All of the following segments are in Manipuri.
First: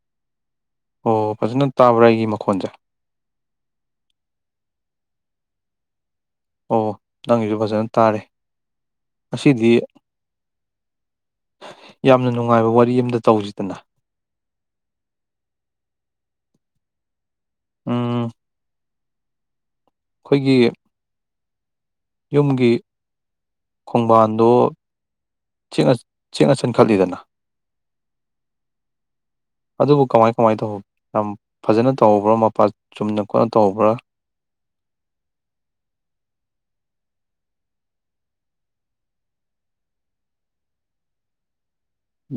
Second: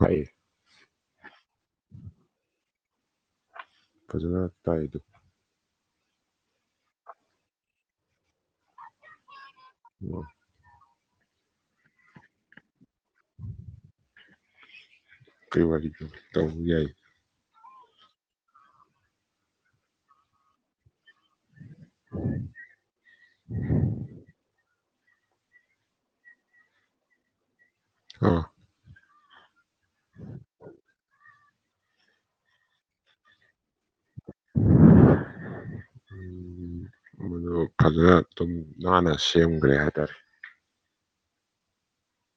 ꯍꯥꯏ ꯑꯣ ꯐꯖꯅ ꯇꯥꯕ꯭ꯔꯥ ꯑꯩꯒꯤ ꯃꯈꯣꯟꯁꯦ ꯐꯖꯅ ꯇꯥꯏ ꯑꯗꯨ ꯑꯣ ꯅꯪꯒꯤꯁꯨ ꯐꯖꯅ ꯇꯥꯔꯦ ꯑꯁꯤꯗꯤ ꯑꯣ ꯌꯥꯝꯅ ꯅꯨꯡꯉꯥꯏꯕ ꯋꯥꯔꯤ ꯑꯃꯝꯇ ꯇꯧꯁꯤꯗꯅ ꯀꯩꯃꯔꯤꯎꯕ ꯌꯥꯏ ꯎꯝ ꯑꯩꯈꯣꯏꯒꯤ ꯌꯨꯝꯒꯤ ꯈꯣꯡꯕꯥꯟꯗꯣ ꯆꯦꯡꯉ ꯆꯟ ꯈꯂꯤꯗꯅ ꯑꯥ ꯑꯗꯨꯕꯨ ꯀꯃꯥꯏ ꯀꯃꯥꯏꯅ ꯇꯧ ꯌꯥꯝ ꯐꯖꯅ ꯇꯧꯧꯕ꯭ꯔꯥ ꯃꯄꯥ ꯆꯨꯝꯅ ꯈꯣꯠꯅ ꯇꯧꯧꯕ꯭ꯔꯥ [inaudible] ꯎꯝ, ꯃꯗꯨ ꯐꯖꯅ ꯑꯗꯨꯨꯝ ꯅꯥꯟꯅ ꯁꯦꯝꯈ꯭ꯔꯦ ꯍꯥꯏꯇꯥꯔꯦ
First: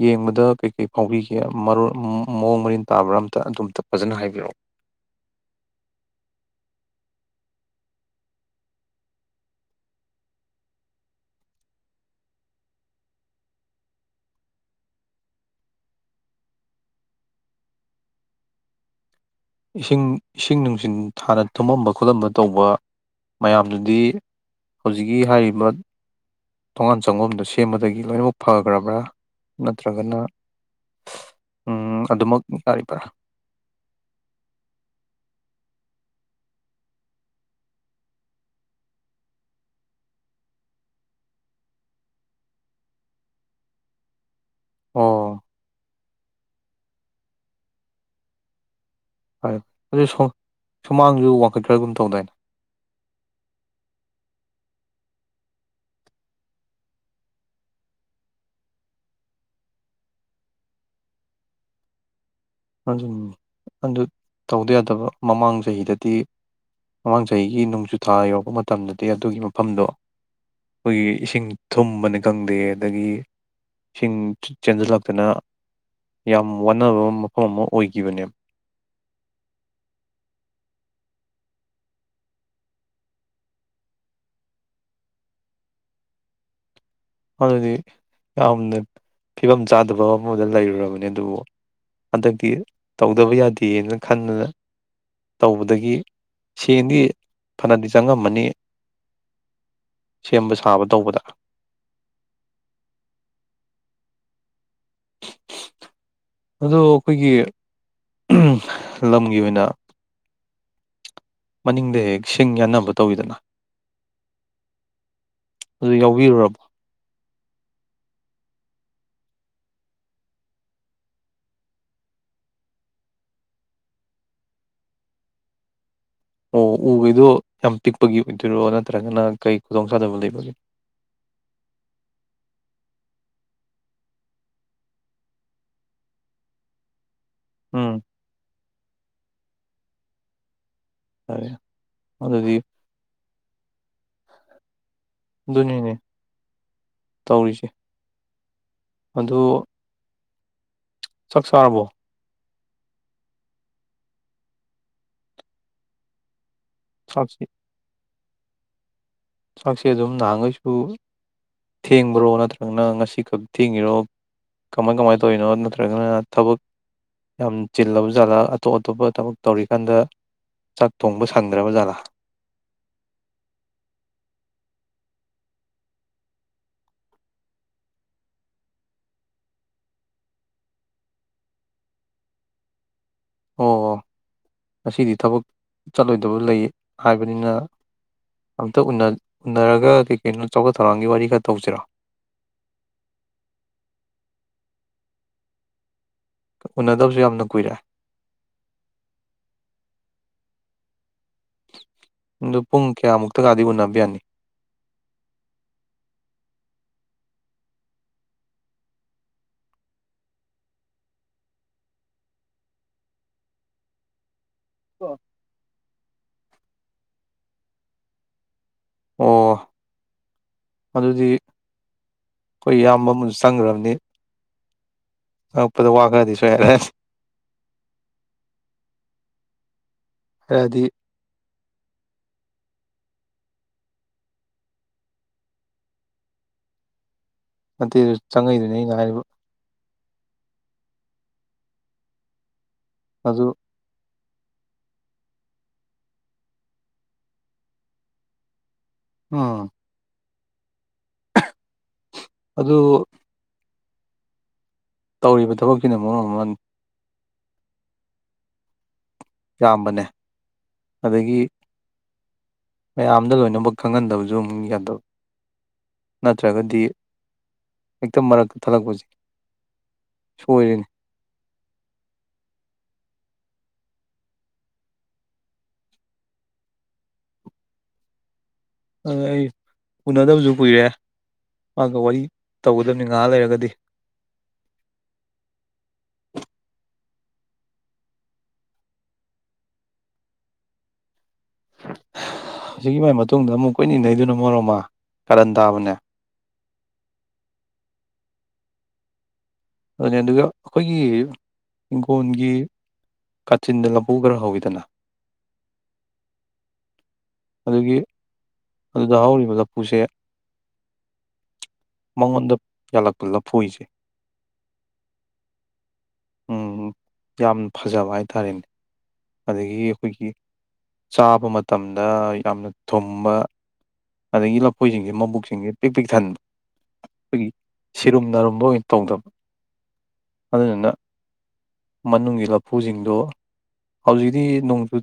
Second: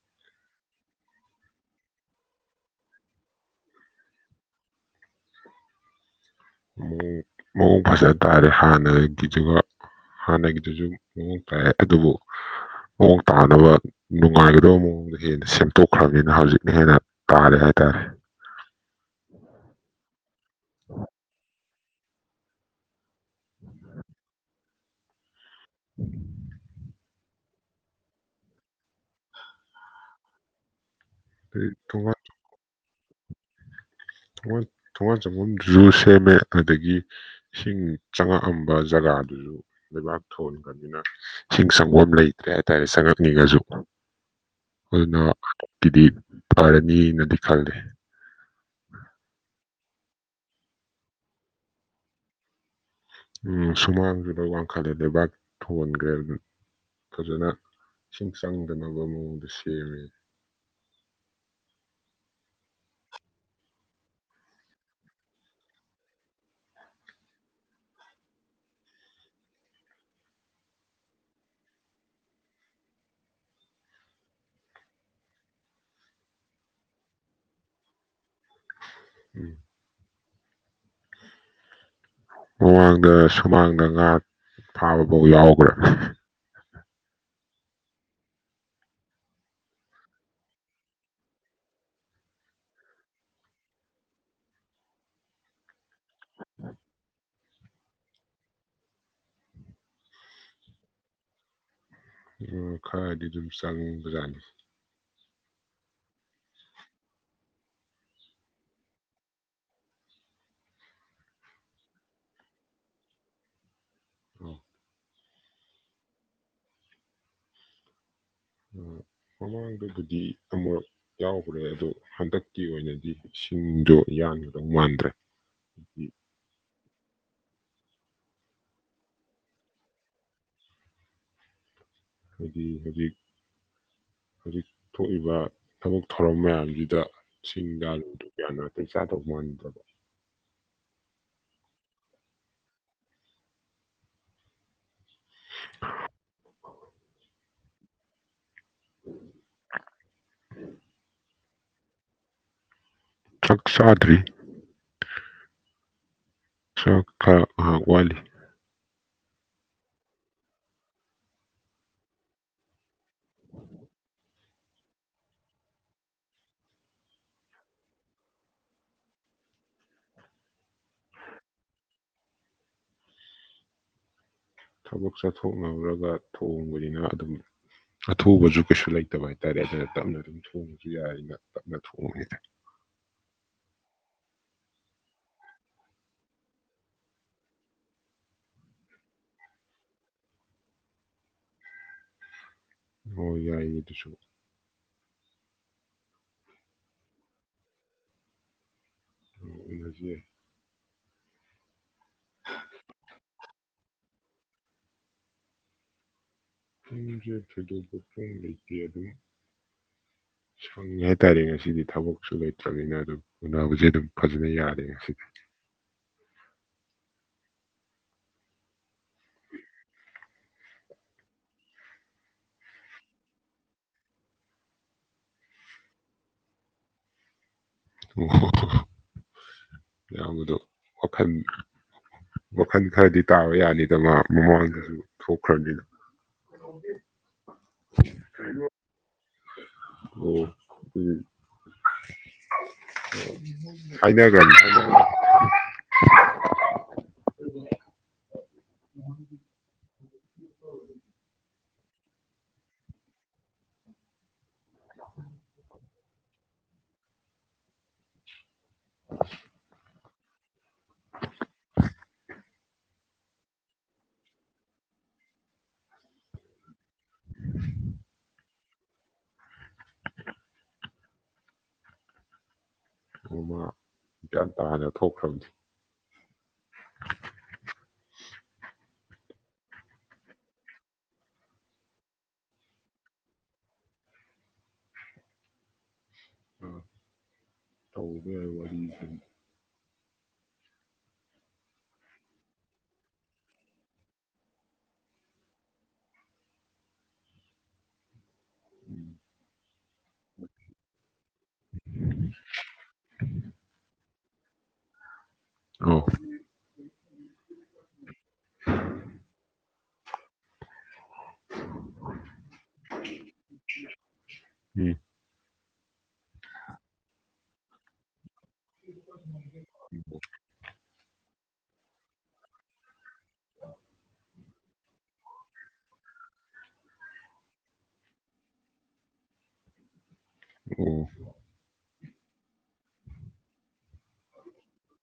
ꯌꯦꯡꯕꯗ ꯀꯩꯀꯩ ꯐꯥꯎꯕꯤꯒꯦ ꯃꯑꯣꯡ ꯃꯔꯤꯟ ꯇꯥꯕ꯭ꯔꯥ ꯑꯝꯇ ꯑꯗꯨꯝꯇ ꯐꯖꯅ ꯍꯥꯏꯕꯤꯔꯛꯑꯣ ꯃꯑꯣꯡ ꯐꯖꯅ ꯇꯥꯔꯦ ꯍꯥꯟꯅꯒꯤꯗꯨꯒ ꯍꯥꯟꯅꯒꯤꯗꯨꯁꯨ ꯃꯑꯣꯡ ꯇꯥꯏ ꯑꯗꯨꯕꯨ ꯃꯑꯣꯡ ꯇꯥꯅꯕ ꯅꯨꯡꯉꯥꯏꯒꯗꯕ ꯃꯑꯣꯡꯗ ꯍꯦꯟꯅ ꯁꯦꯝꯗꯣꯛꯈ꯭ꯔꯕꯅꯤꯅ ꯍꯧꯖꯤꯛꯅ ꯍꯦꯟꯅ ꯇꯥꯂꯦ ꯍꯥꯏꯥꯏꯇꯥꯔꯦ ꯏꯁꯤꯡ ꯏꯁꯤꯡ ꯅꯨꯡꯁꯤ ꯊꯥꯅ ꯊꯨꯝꯃꯝꯕ ꯈꯣꯠꯂꯝꯕ ꯇꯧꯕ ꯃꯌꯥꯝꯗꯨꯗꯤ ꯍꯧꯖꯤꯛꯀꯤ ꯍꯥꯏꯔꯤꯕ ꯊꯣꯉꯥꯟ ꯆꯪꯐꯝꯣꯝꯗ ꯁꯤ ꯁꯦꯝꯕꯗꯒꯤ ꯂꯣꯏꯅꯃꯛ ꯐꯈ꯭ꯔꯕ꯭ꯔꯥ ꯅꯠꯇ꯭ꯔꯒꯅ ꯑꯗꯩ ꯎꯝ ꯊꯣꯡꯒꯥꯟ ꯑꯗꯨꯃꯛ ꯌꯥꯔꯤꯕ꯭ꯔꯥ ꯊ ꯊꯣꯡꯉꯜ ꯆꯐꯝꯐꯝꯁꯨ ꯁꯦꯝꯃꯦ ꯑꯗꯨꯗꯒꯤ ꯏꯁꯤꯡ ꯆꯪꯉꯛꯑꯝꯕ ꯖꯒꯥꯗꯨꯁꯨ ꯂꯩꯕꯥꯛ ꯊꯣꯟꯕꯅꯤꯅ ꯏꯁꯤꯡ ꯁꯪꯒꯣꯝ ꯂꯩꯇ꯭ꯔꯦ ꯍꯥꯏꯇꯥꯔꯦ ꯆꯪꯉꯛꯅꯤꯡꯉꯁꯨ ꯑꯗꯨꯅ ꯑꯣ ꯑꯛꯇꯤꯗꯤ ꯐꯔꯅꯤꯅꯗꯤ ꯈꯜꯂꯤ ꯐꯔꯦ ꯑꯗꯨ ꯁꯨꯃꯥꯡꯁꯨ ꯋꯥꯡꯈꯠ ꯈꯔꯒꯨꯝ ꯇꯧꯗꯣꯏꯅ ꯎꯝ ꯁꯨꯃꯥꯡꯗꯨꯗ ꯋꯥꯡꯈꯜꯂꯦ ꯂꯩꯕꯥꯛ ꯊꯟꯒ꯭ꯔꯦ ꯐꯖꯅ ꯏꯁꯤꯡ ꯆꯪꯗꯅꯕ ꯃꯑꯣꯡꯗ ꯁꯦꯝꯃꯦ ꯑꯗꯨꯝ ꯑꯗꯨ ꯇꯧꯗ ꯌꯥꯗꯕ ꯃꯃꯥꯡ ꯆꯍꯤꯗꯗꯤ ꯃꯃꯥꯡ ꯆꯍꯤꯒꯤ ꯅꯣꯡꯖꯨꯊꯥ ꯌꯧꯔꯛꯄ ꯃꯇꯝꯗꯗꯤ ꯑꯗꯨꯒꯤ ꯃꯐꯝꯗꯣ ꯑꯩꯈꯣꯏꯒꯤ ꯏꯁꯤꯡ ꯊꯨꯝꯕꯅꯤ ꯈꯪꯗꯦ ꯑꯗꯒꯤ ꯏꯁꯤꯡ ꯆꯦꯟꯁꯤꯜꯂꯛꯇꯅ ꯌꯥꯝ ꯋꯥꯅꯕ ꯃꯐꯝ ꯑꯃ ꯑꯣꯏꯈꯤꯕꯅꯦ ꯎꯝ [inaudible] ꯃꯃꯥꯡꯗ ꯁꯨꯃꯥꯡꯗ ꯉꯥ ꯐꯥꯕ ꯐꯥꯎ ꯌꯥꯎꯈ꯭ꯔꯦ ꯑꯗꯨꯗꯤ ꯌꯥꯝꯅ ꯐꯤꯕꯝ ꯆꯥꯗꯕ ꯑꯃꯗ ꯂꯩꯔꯨꯔꯕꯅꯤ ꯑꯗꯨꯕꯨ ꯍꯟꯗꯛꯇꯤ ꯇꯧꯗꯕ ꯌꯥꯗꯦꯅ ꯈꯟꯗꯅ ꯇꯧꯕꯗꯒꯤ ꯁꯦꯟꯗꯤ ꯐꯅꯗꯤ ꯆꯪꯉꯝꯃꯅꯤ ꯁꯦꯝꯕ ꯁꯥꯕ ꯇꯧꯕꯗ ꯑꯣ ꯈꯔꯗꯤ ꯑꯗꯨꯝ ꯆꯪꯕꯖꯥꯠꯅꯤ ꯑꯗꯣ ꯑꯩꯈꯣꯏꯒꯤ ꯂꯝꯒꯤ ꯑꯣꯏꯅ ꯃꯅꯤꯡꯗ ꯍꯦꯛ ꯁꯤꯡ ꯌꯥꯟꯅꯕ ꯇꯧꯋꯤꯗꯅ [inaudible] ꯑꯗꯨ ꯌꯥꯎꯕꯤꯔꯨꯔꯕꯣ ꯃꯃꯥꯡꯗꯗꯨꯗꯤ ꯑꯃꯨꯛ ꯌꯥꯎꯈ꯭ꯔꯦ ꯑꯗꯨ ꯍꯟꯗꯛꯀꯤ ꯑꯣꯏꯅꯗꯤ ꯏꯁꯤꯡꯗꯣ ꯌꯥꯟꯕꯗꯧ ꯃꯥꯟꯗ꯭ꯔꯦ ꯎꯝ ꯑꯣ ꯎꯕꯩꯗꯣ ꯌꯥꯝ ꯄꯤꯛꯄꯒꯤ ꯑꯣꯏꯗꯣꯏꯔꯣ ꯅꯠꯇ꯭ꯔꯒꯅ ꯀꯩ ꯈꯨꯗꯣꯡ ꯆꯗꯕ ꯂꯩꯕꯒꯦ ꯑꯩꯈꯣꯏꯒꯤ ꯍꯧꯖꯤꯛ ꯍꯧꯖꯤꯛ ꯊꯣꯛꯏꯕ ꯊꯕꯛ ꯊꯧꯔꯝ ꯃꯌꯥꯝꯁꯤꯗ ꯎꯝ ꯁꯤꯡꯒꯥꯂꯨꯗꯨ ꯀꯌꯥꯅ ꯅꯥꯇꯩ ꯆꯥꯗꯕ ꯃꯥꯟꯗꯕ ꯐꯔꯦ ꯑꯗꯨꯗꯤ ꯑꯗꯨꯅꯦꯅꯦ ꯇꯧꯔꯤꯁꯦ ꯑꯗꯨ ꯎꯝ ꯆꯥꯛ ꯆꯥꯔꯕꯣ ꯆꯥꯛ ꯆꯥꯗ꯭ꯔꯤ ꯆꯥꯛ ꯆꯥꯛꯁꯤ ꯈꯔ ꯉꯍꯥꯛ ꯋꯥꯠꯂꯤ ꯆꯥꯛꯁꯦ ꯑꯗꯨꯝ ꯅꯍꯥꯟꯈꯩꯁꯨ ꯊꯦꯡꯕ꯭ꯔꯣ ꯅꯠꯇ꯭ꯔꯒꯅ ꯉꯁꯤꯈꯛ ꯊꯦꯡꯉꯤꯔꯣ ꯀꯃꯥꯏ ꯀꯃꯥꯏꯅ ꯇꯧꯔꯤꯅꯣ ꯅꯠꯇ꯭ꯔꯒꯅ ꯊꯕꯛ ꯌꯥꯝ ꯆꯤꯜꯂꯕ ꯖꯥꯠꯂꯥ ꯑꯇꯣꯞ ꯑꯇꯣꯞꯄ ꯊꯕꯛ ꯇꯧꯔꯤꯀꯥꯟꯗ ꯆꯥꯛ ꯊꯣꯡꯕ ꯁꯟꯗ꯭ꯔꯕ ꯥꯠꯂꯥ ꯊꯕꯛ ꯆꯠꯊꯣꯛꯅꯨꯔꯒ ꯊꯣꯡꯕꯅꯤꯅ ꯑꯗꯨꯝ ꯑꯊꯨꯕꯁꯨ ꯀꯩꯁꯨ ꯂꯩꯇꯕ ꯍꯥꯏꯇꯥꯔꯦ ꯑꯗꯨꯅ ꯇꯞꯅ ꯑꯗꯨꯝ ꯊꯣꯡꯕꯁꯨ ꯌꯥꯔꯤꯅ ꯇꯞꯅ ꯊꯣꯡꯉꯉꯦꯗ ꯑꯣ ꯑꯣ ꯉꯁꯤꯗꯤ ꯊꯕꯛ ꯆꯠꯂꯣꯏꯗꯕ ꯂꯩ ꯍꯥꯏꯕꯅꯤꯅ ꯑꯝꯇ ꯎꯅꯔꯒ ꯀꯩ ꯀꯩꯅꯅꯣ ꯆꯥꯎꯈꯠ ꯊꯧꯔꯥꯡꯒꯤ ꯋꯥꯔꯤ ꯈꯔ ꯇꯧꯁꯤꯔꯣ ꯑꯣ ꯌꯥꯏꯌꯦ ꯑꯗꯨꯁꯨ ꯎꯅꯗꯕꯁꯨ ꯌꯥꯝꯅ ꯀꯨꯏꯔꯦ ꯎꯅꯒꯤ ꯑꯗꯨ ꯄꯨꯡ ꯀꯌꯥꯃꯨꯛꯇꯒꯗꯤ ꯎꯟꯅꯕ ꯌꯥꯅꯤ ꯁꯦ ꯊꯗ ꯀꯝ ꯂꯩꯇꯦ ꯑꯗꯨꯝ ꯁꯪꯉꯦ ꯍꯥꯏꯇꯥꯔꯦ ꯉꯁꯤꯗꯤ ꯊꯕꯛꯁꯨ ꯂꯩꯇ꯭ꯔꯕꯅꯤꯅ ꯑꯗꯨꯝ ꯎꯣꯅꯕꯁꯦ ꯑꯗꯨꯝ ꯐꯖꯅ ꯌꯥꯔꯦ ꯉꯁꯤꯗꯤ ꯑꯣ ꯃꯗꯨꯗꯤ ꯑꯩꯈꯣꯏ ꯏꯌꯥꯝꯕ ꯑꯃꯁꯨ ꯆꯪꯈ꯭ꯔꯕꯅꯤ ꯑꯪꯉꯛꯄꯗ ꯋꯥ ꯈꯔꯗꯤ ꯁꯣꯏꯔꯁꯦ ꯑꯣ ꯌꯥꯎꯕꯗꯨ ꯍꯥꯏꯔꯛꯑꯗꯤ ꯃꯈꯜ ꯋꯥꯈꯜ ꯈꯔꯗꯤ ꯇꯥꯕ ꯌꯥꯅꯤꯗ ꯃꯥ ꯃꯃꯥꯡꯗꯁꯨ ꯊꯣꯛꯈ꯭ꯔꯕꯅꯤꯅ ꯑꯇꯩꯗꯨ ꯆꯪꯉꯏꯗꯨꯅꯤ ꯑꯩꯅ ꯍꯥꯏꯔꯤꯕ ꯑꯣ ꯎꯝ ꯑꯗꯨ ꯐꯗꯔꯒ ꯎꯝ ꯑꯗꯨ ꯇꯧꯔꯤꯕ ꯊꯕꯛꯁꯤꯅ ꯃꯔꯝ ꯑꯃꯅꯤ [unintelligible] ꯌꯥꯝꯕꯅꯦ ꯑꯗꯒꯤ ꯃꯌꯥꯝꯗ ꯂꯣꯏꯅꯃꯛ ꯈꯪꯍꯟꯗꯕꯁꯨ ꯑꯃꯨꯛ ꯌꯥꯗꯕ ꯅꯠꯇ꯭ꯔꯒꯗꯤ ꯍꯦꯛꯇ ꯃꯔꯛꯇ ꯊꯜꯂꯛꯄꯁꯦ ꯁꯣꯏꯔꯤꯅꯤ ꯃ ꯒ꯭ꯌꯥꯟ ꯇꯥꯅ ꯊꯣꯛꯈ꯭ꯔꯕꯅꯤ ꯑꯗꯨ ꯑꯩ ꯎꯅꯗꯕꯁꯨ ꯀꯨꯏꯔꯦ ꯃꯥꯒ ꯋꯥꯔꯤ ꯇꯧꯒꯗꯕꯅꯤ ꯉꯥꯏꯍꯥꯛ ꯂꯩꯔꯒꯗꯤ ꯑ ꯇꯧꯕꯧꯕ ꯌꯥ ꯋꯥꯔꯤ ꯑꯗꯨꯝ ꯍꯧꯖꯤꯛꯀꯤ ꯃꯥꯏ ꯃꯇꯨꯡꯗ ꯑꯃꯨꯛ ꯀꯨꯏꯅꯤꯡꯟꯅꯩꯗꯨꯅ ꯃꯣꯔꯣꯃ ꯀꯥꯔꯟ ꯇꯥꯕꯅꯦ ꯎꯝ ꯑꯗꯨꯅꯦ ꯑꯗꯨꯒ ꯑꯩꯈꯣꯏꯒꯤ ꯍꯤꯡꯈꯣꯟꯒꯤ ꯀꯥꯆꯤꯟꯗ ꯂꯕꯨꯨ ꯈꯔ ꯍꯧꯋꯤꯗꯅ ꯑꯣ ꯑꯗꯒꯤ ꯑꯗꯨꯗ ꯍꯧꯔꯤꯕ ꯂꯐꯨꯁꯦ ꯃꯉꯣꯟꯗ ꯌꯥꯜꯂꯛꯄ ꯂꯐꯨꯁꯦ ꯎꯝ ꯌꯥꯝ ꯐꯖꯕ ꯍꯥꯏꯇꯥꯔꯦꯅꯦ [unintelligible] ꯑꯗꯒꯤ ꯑꯩꯈꯣꯏꯒꯤ ꯆꯥꯕ ꯃꯇꯝꯗ ꯌꯥꯝꯅ ꯊꯨꯝꯕ ꯑꯗꯒꯤ ꯂꯐꯣꯏꯁꯤꯡꯁꯦ ꯃꯕꯨꯛꯁꯤꯡꯁꯦ ꯄꯤꯛ ꯄꯤꯛ ꯊꯟꯕ ꯑꯩꯈꯣꯏꯒꯤ ꯁꯤꯔꯨꯝ ꯅꯥꯔꯨꯝꯕ ꯑꯣꯏꯅ ꯇꯧꯗꯕ ꯑꯗꯨꯗꯨꯅ ꯃꯅꯨꯡꯒꯤ ꯂꯐꯨꯁꯤꯡꯗꯣ ꯍꯧꯖꯤꯛꯇꯤ ꯅꯣꯡꯖꯨ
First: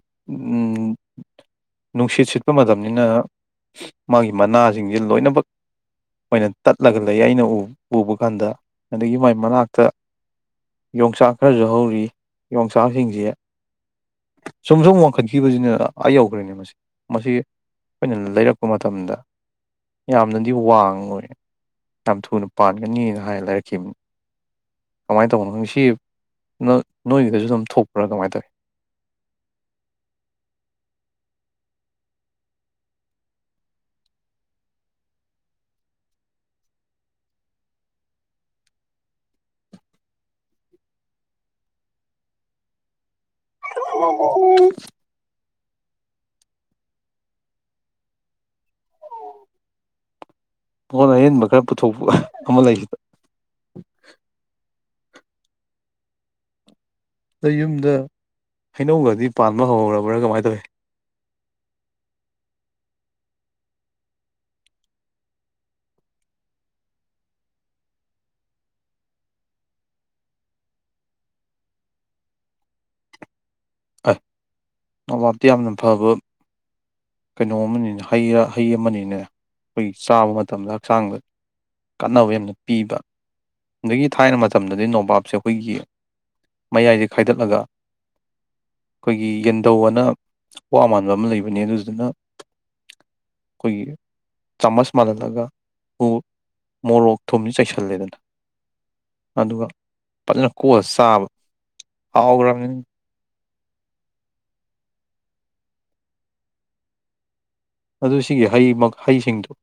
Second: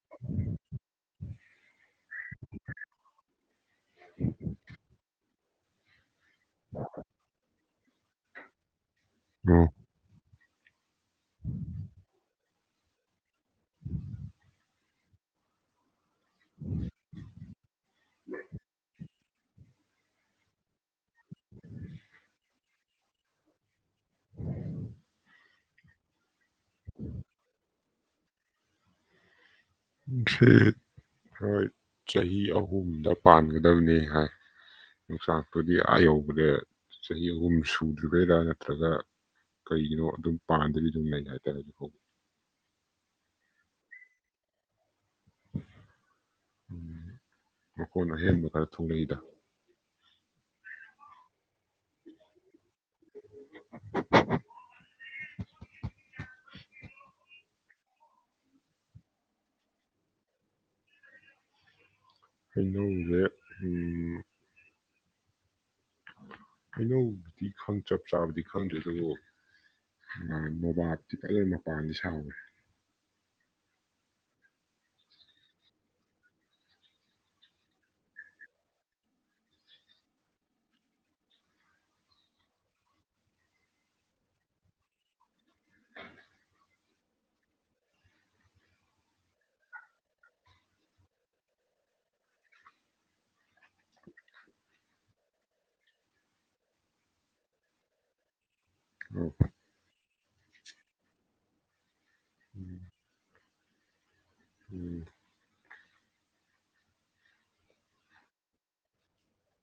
ꯅꯨꯡꯁꯤꯠ ꯁꯤꯠꯄ ꯃꯇꯝꯅꯤꯅ ꯃꯥꯒꯤ ꯃꯅꯥꯁꯤꯡꯁꯦ ꯂꯣꯏꯅꯃꯛ ꯑꯣꯏꯅ ꯇꯠꯂꯒ ꯂꯩ ꯑꯩꯅ ꯎꯕ ꯀꯥꯟꯗ ꯑꯗꯒꯤ ꯃꯥꯏ ꯃꯅꯥꯛꯇ ꯌꯣꯡꯆꯥꯛ ꯈꯔꯁꯨ ꯍꯧꯔꯤ ꯌꯣꯡꯆꯥꯛꯁꯤꯡꯁꯦ ꯁꯨꯝ ꯁꯨꯝ ꯋꯥꯡꯈꯠꯈꯤꯕꯁꯤꯅ ꯑꯩ ꯌꯧꯈ꯭ꯔꯦꯅꯦ ꯃꯁꯤ ꯃꯁꯤ ꯑꯩꯈꯣꯏꯅ ꯂꯩꯔꯛꯄ ꯃꯇꯝꯗ ꯌꯥꯝꯅꯗꯤ ꯋꯥꯡꯉꯣꯏ ꯌꯥꯝ ꯊꯨꯅ ꯄꯥꯟꯒꯅꯤꯅ ꯍꯥꯏꯅ ꯂꯩꯔꯛꯈꯤꯕꯅꯤ ꯀꯃꯥꯏꯅ ꯇꯧꯕꯅꯣꯁꯤ ꯅ ꯅꯣꯏꯒꯤꯗꯁꯨ ꯑꯗꯨꯝ ꯊꯣꯛꯄ꯭ꯔꯥ ꯀꯃꯥꯏꯅ ꯇꯧꯏꯤ ꯁꯤ ꯍꯣꯏ ꯆꯍꯤ ꯑꯍꯨꯝꯗ ꯄꯥꯟꯒꯗꯕꯅꯤ ꯍꯥꯏ ꯌꯣꯡꯆꯥꯛꯇꯨꯗꯤ ꯑꯥ ꯌꯧꯕꯗ ꯆꯍꯤ ꯑꯍꯨꯝ ꯁꯨꯗ꯭ꯔꯤꯔꯤꯕꯩꯔꯥ ꯅꯠꯇ꯭ꯔꯒ ꯀꯩꯒꯤꯅꯣ ꯑꯗꯨꯝ ꯄꯥꯗꯒꯤ ꯑꯗꯨꯝ ꯂꯩ ꯍꯥꯏꯇꯥꯔꯦ ꯑꯗꯨ ꯍꯧꯕꯤ ꯎꯝ ꯎꯝ ꯃꯈꯣꯟꯅ ꯑꯍꯦꯟꯕ ꯈꯔ ꯊꯨꯡꯂꯛꯏꯗ ꯃꯉꯣꯟ ꯑꯍꯦꯟꯕ ꯈꯔ ꯄꯨꯊꯣꯛꯄ ꯑꯃ ꯂꯩꯁꯤꯗ ꯑꯗ ꯌꯨꯝꯗ ꯍꯩꯅꯧꯒꯗꯤ ꯄꯥꯟꯕ ꯍꯧꯔꯕ꯭ꯔꯥ ꯀꯃꯥꯏꯅ ꯇꯧꯏꯤ ꯑꯩꯅꯧꯁꯦ ꯑꯩꯅꯧꯕꯨꯗꯤ ꯆꯞ ꯆꯥꯕꯗꯤ ꯈꯪꯗꯦ ꯑꯗꯨꯕꯨ ꯃꯣꯕꯥꯞꯇꯤ ꯐꯖꯅ ꯃꯄꯥꯟꯗꯤ ꯁꯥꯎꯋꯦ ꯑ ꯑꯕꯥꯇ ꯌꯥꯝꯅ ꯐꯕ ꯀꯩꯅꯣ ꯑꯃꯅꯤꯅꯦ ꯍꯩ ꯍꯩ ꯑꯃꯅꯤꯅꯦ ꯑꯩꯈꯣꯏ ꯆꯥꯕ ꯃꯇꯝꯗ ꯍꯛꯆꯥꯡꯗ ꯀꯥꯟꯅꯕ ꯌꯥꯝꯅ ꯄꯤꯕ ꯑꯗꯒꯤ ꯊꯥꯏꯅ ꯃꯇꯝꯗꯗꯤ ꯅꯣꯝꯕꯥꯞꯁꯦ ꯑꯩꯈꯣꯏꯒꯤ ꯃꯌꯥꯏꯁꯦ ꯈꯥꯏꯗꯠꯂꯒ ꯑꯩꯈꯣꯏꯒꯤ ꯌꯦꯟꯗꯧ ꯑꯅ ꯋꯥ ꯃꯥꯟꯕ ꯑꯃ ꯂꯩꯕꯅꯦ ꯑꯗꯨꯗꯨꯅ ꯑꯣꯈꯣꯏꯒꯤ ꯆꯥꯃꯁ ꯃꯥꯜꯍꯜꯂꯒ ꯎ ꯃꯣꯔꯣꯛ ꯊꯨꯝꯅ ꯆꯩꯁꯜꯂꯦꯗꯅ ꯑꯗꯨꯒ ꯐꯖꯅ ꯀꯣꯑꯂ ꯆꯥꯕ ꯍꯥꯎꯈ꯭ꯔꯕꯅꯤꯅ ꯎꯝ ꯑꯗꯨ ꯁꯤꯒꯤ ꯍꯩ ꯍꯩꯁꯤꯡꯗꯣ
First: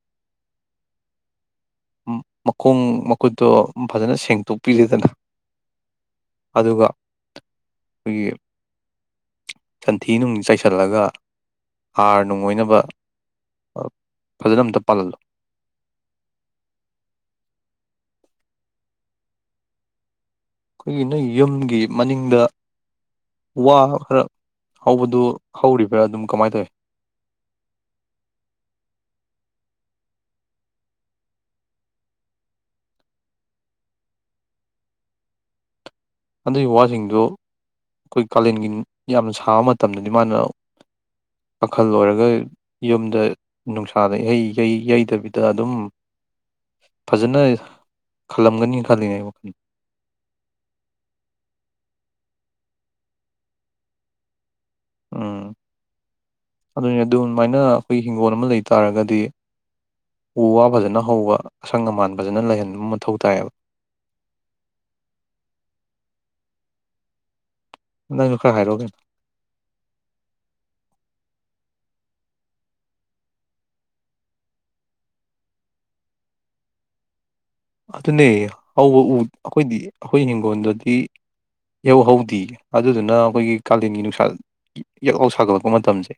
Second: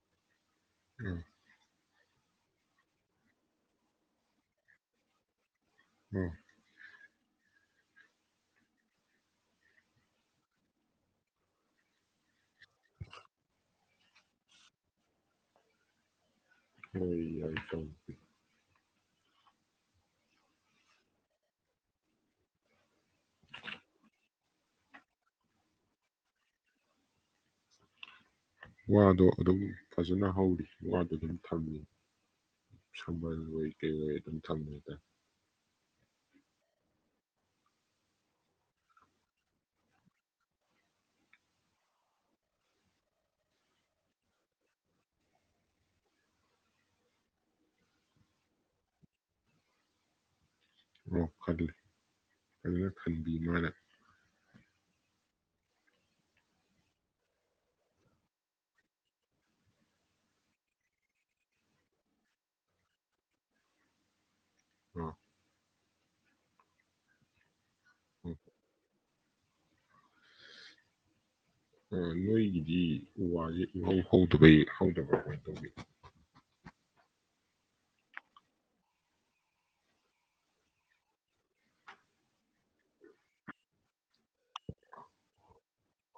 ꯎꯝ ꯃꯈꯣꯡ ꯃꯈꯨꯠꯇꯣ ꯐꯖꯅ ꯁꯦꯡꯗꯣꯛꯄꯤꯔꯦꯗꯅ ꯎꯝ ꯑꯗꯨꯒ ꯑꯩꯈꯣꯏꯒꯤ ꯁꯟꯊꯤ ꯅꯨꯡ ꯆꯥꯏꯁꯤꯜꯂꯒ ꯍꯥꯔ ꯅꯨꯡ ꯑꯣꯏꯅꯕ ꯐꯖꯅ ꯑꯝꯇ ꯄꯥꯜꯍꯜꯂꯨ ꯍ ꯑꯩꯈꯣꯏꯒꯤ ꯅꯣꯏ ꯌꯨꯝꯒꯤ ꯃꯅꯤꯡꯗ ꯋꯥ ꯈꯔ ꯍꯧꯕꯗꯨ ꯍꯧꯔꯤꯕ꯭ꯔꯥ ꯑꯗꯨꯝ ꯀꯃꯥꯏꯅ ꯇꯧꯏ ꯋꯥꯗꯣ ꯑꯗꯨꯝ ꯐꯖꯅ ꯍꯧꯔꯤ ꯋꯥꯗꯨ ꯑꯗꯨꯝ ꯊꯝꯃꯤ ꯁꯜ ꯑꯣꯏ ꯀ ꯑꯣꯏ ꯑꯗꯨꯝ ꯊꯝꯃꯦꯗ ꯑꯗꯨꯒꯤ ꯋꯥꯁꯤꯡꯗꯨ ꯑꯩꯈꯣꯏ ꯀꯥꯂꯦꯟꯒꯤ ꯌꯥꯝꯅ ꯁꯥꯕ ꯃꯇꯝꯗꯗꯤ ꯃꯥꯅ ꯄꯥꯈꯜ ꯑꯣꯏꯔꯒ ꯌꯨꯝꯗ ꯅꯨꯡꯁꯥꯗꯍꯩ ꯌꯩꯗꯕꯤꯗ ꯑꯗꯨꯝ ꯐꯖꯅ ꯈꯜꯂꯝꯒꯅꯤ ꯈꯜꯂꯤꯅꯦ ꯑꯩ ꯋꯥꯈꯜ ꯈꯜꯂꯤ ꯐꯖꯅ ꯈꯟꯕꯤ ꯃꯥꯅ ꯎꯝ ꯑꯗꯨꯅꯦ ꯑꯗꯨꯃꯥꯏꯅ ꯑꯩꯈꯣꯏ ꯍꯤꯡꯒꯣꯜ ꯑꯃ ꯂꯩ ꯇꯥꯔꯒꯗꯤ ꯎ ꯋꯥ ꯐꯖꯅ ꯍꯧꯕ ꯑꯁꯪ ꯑꯃꯥꯟ ꯐꯖꯅ ꯂꯩꯍꯟꯕ ꯃꯊꯧ ꯇꯥꯏꯌꯦꯕ ꯑ ꯅꯪꯁꯨ ꯈꯔ ꯍꯥꯏꯔꯛꯑꯣꯅꯦ ꯅꯣꯏꯒꯤꯗꯤ ꯎ ꯋꯥꯁꯦ ꯎꯍꯧ ꯍꯧꯗꯕꯩ ꯍꯧꯗꯕ ꯀꯃꯥꯏꯅ ꯇꯧꯒꯦ ꯑꯗꯨꯅꯦ ꯍꯧꯕ ꯎ ꯑꯩꯈꯣꯏꯗꯤ ꯑꯩꯈꯣꯏ ꯍꯤꯡꯒꯣꯜꯗꯨꯗꯤ ꯏꯍꯧ ꯍꯧꯗ ꯑꯗꯨꯗꯨꯅ ꯑꯩꯈꯣꯏꯒꯤ ꯀꯥꯂꯦꯟꯒꯤ ꯅꯨꯡꯁꯥ ꯌꯦꯛꯍꯧ ꯁꯥꯒꯠꯂꯛꯄ ꯃꯇꯝꯁꯦ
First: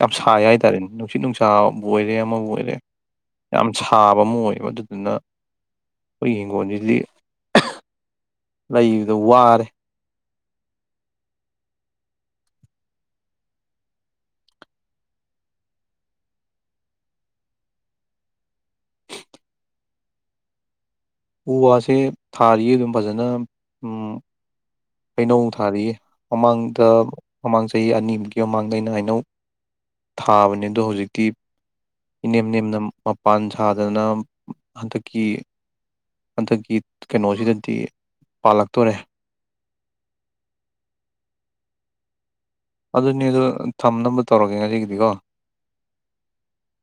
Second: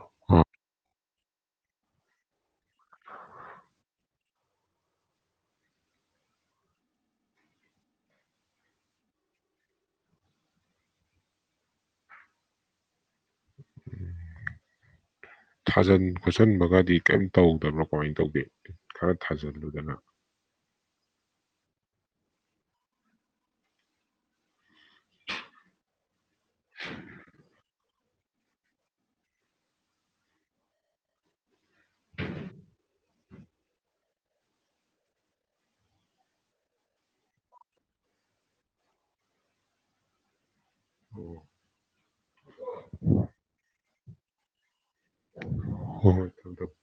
ꯌꯥꯝ ꯁꯥꯏ ꯑꯥ ꯍꯥꯏꯇꯥꯔꯦꯅꯦ ꯅꯨꯡꯁꯤꯠ ꯅꯨꯡꯁꯥꯕꯨ ꯑꯣꯏꯔꯦ ꯑꯃꯕꯨ ꯑꯣꯏꯔꯦ ꯌꯥꯝ ꯁꯥꯕ ꯑꯃ ꯑꯣꯏꯕ ꯑꯗꯨꯗꯨꯅ ꯑꯩꯈꯣꯏ ꯌꯤꯡꯒꯣꯟꯁꯤꯗꯤ ꯂꯩꯕꯗ ꯋꯥꯔꯦ ꯊꯥꯖꯟ ꯈꯣꯠꯆꯟꯕꯒꯗꯤ ꯀꯔꯤꯝ ꯇꯧꯗꯕ꯭ꯔꯣ ꯀꯃꯥꯏꯟ ꯇꯧꯗꯦ ꯈꯔ ꯊꯥꯖꯤꯜꯂꯨꯗꯅ ꯎ ꯋꯥꯁꯦ ꯊꯥꯔꯤꯌꯦ ꯑꯗꯨꯝ ꯐꯖꯅ ꯎꯝ ꯍꯩꯅꯧ ꯊꯥꯔꯤ ꯃꯃꯥꯡꯗ ꯃꯃꯥꯡ ꯆꯍꯤ ꯑꯅꯤꯃꯨꯛꯀꯤ ꯃꯃꯥꯡꯗ ꯑꯩꯅ ꯍꯩꯅꯧ ꯊꯥꯕꯅꯦ ꯑꯗꯣ ꯍꯧꯖꯤꯛꯇꯤ ꯏꯅꯦꯝ ꯅꯦꯝꯅ ꯃꯄꯥꯟ ꯁꯥꯗꯅ ꯍꯟꯗꯛꯀꯤ ꯍꯟꯗꯛꯀꯤ ꯀꯩꯅꯣꯖꯤꯗꯥꯗꯤ ꯄꯥꯜꯂꯛꯇꯣꯔꯦ ꯎꯝ ꯑꯗꯨꯅꯦ ꯑꯗꯣ ꯊꯝꯅꯕ ꯇꯧꯔꯒꯦ ꯉꯁꯤꯒꯤꯗꯤꯀꯣ ꯍꯣ ꯍꯣꯏ ꯊꯝꯃꯣ ꯊꯝꯃꯣ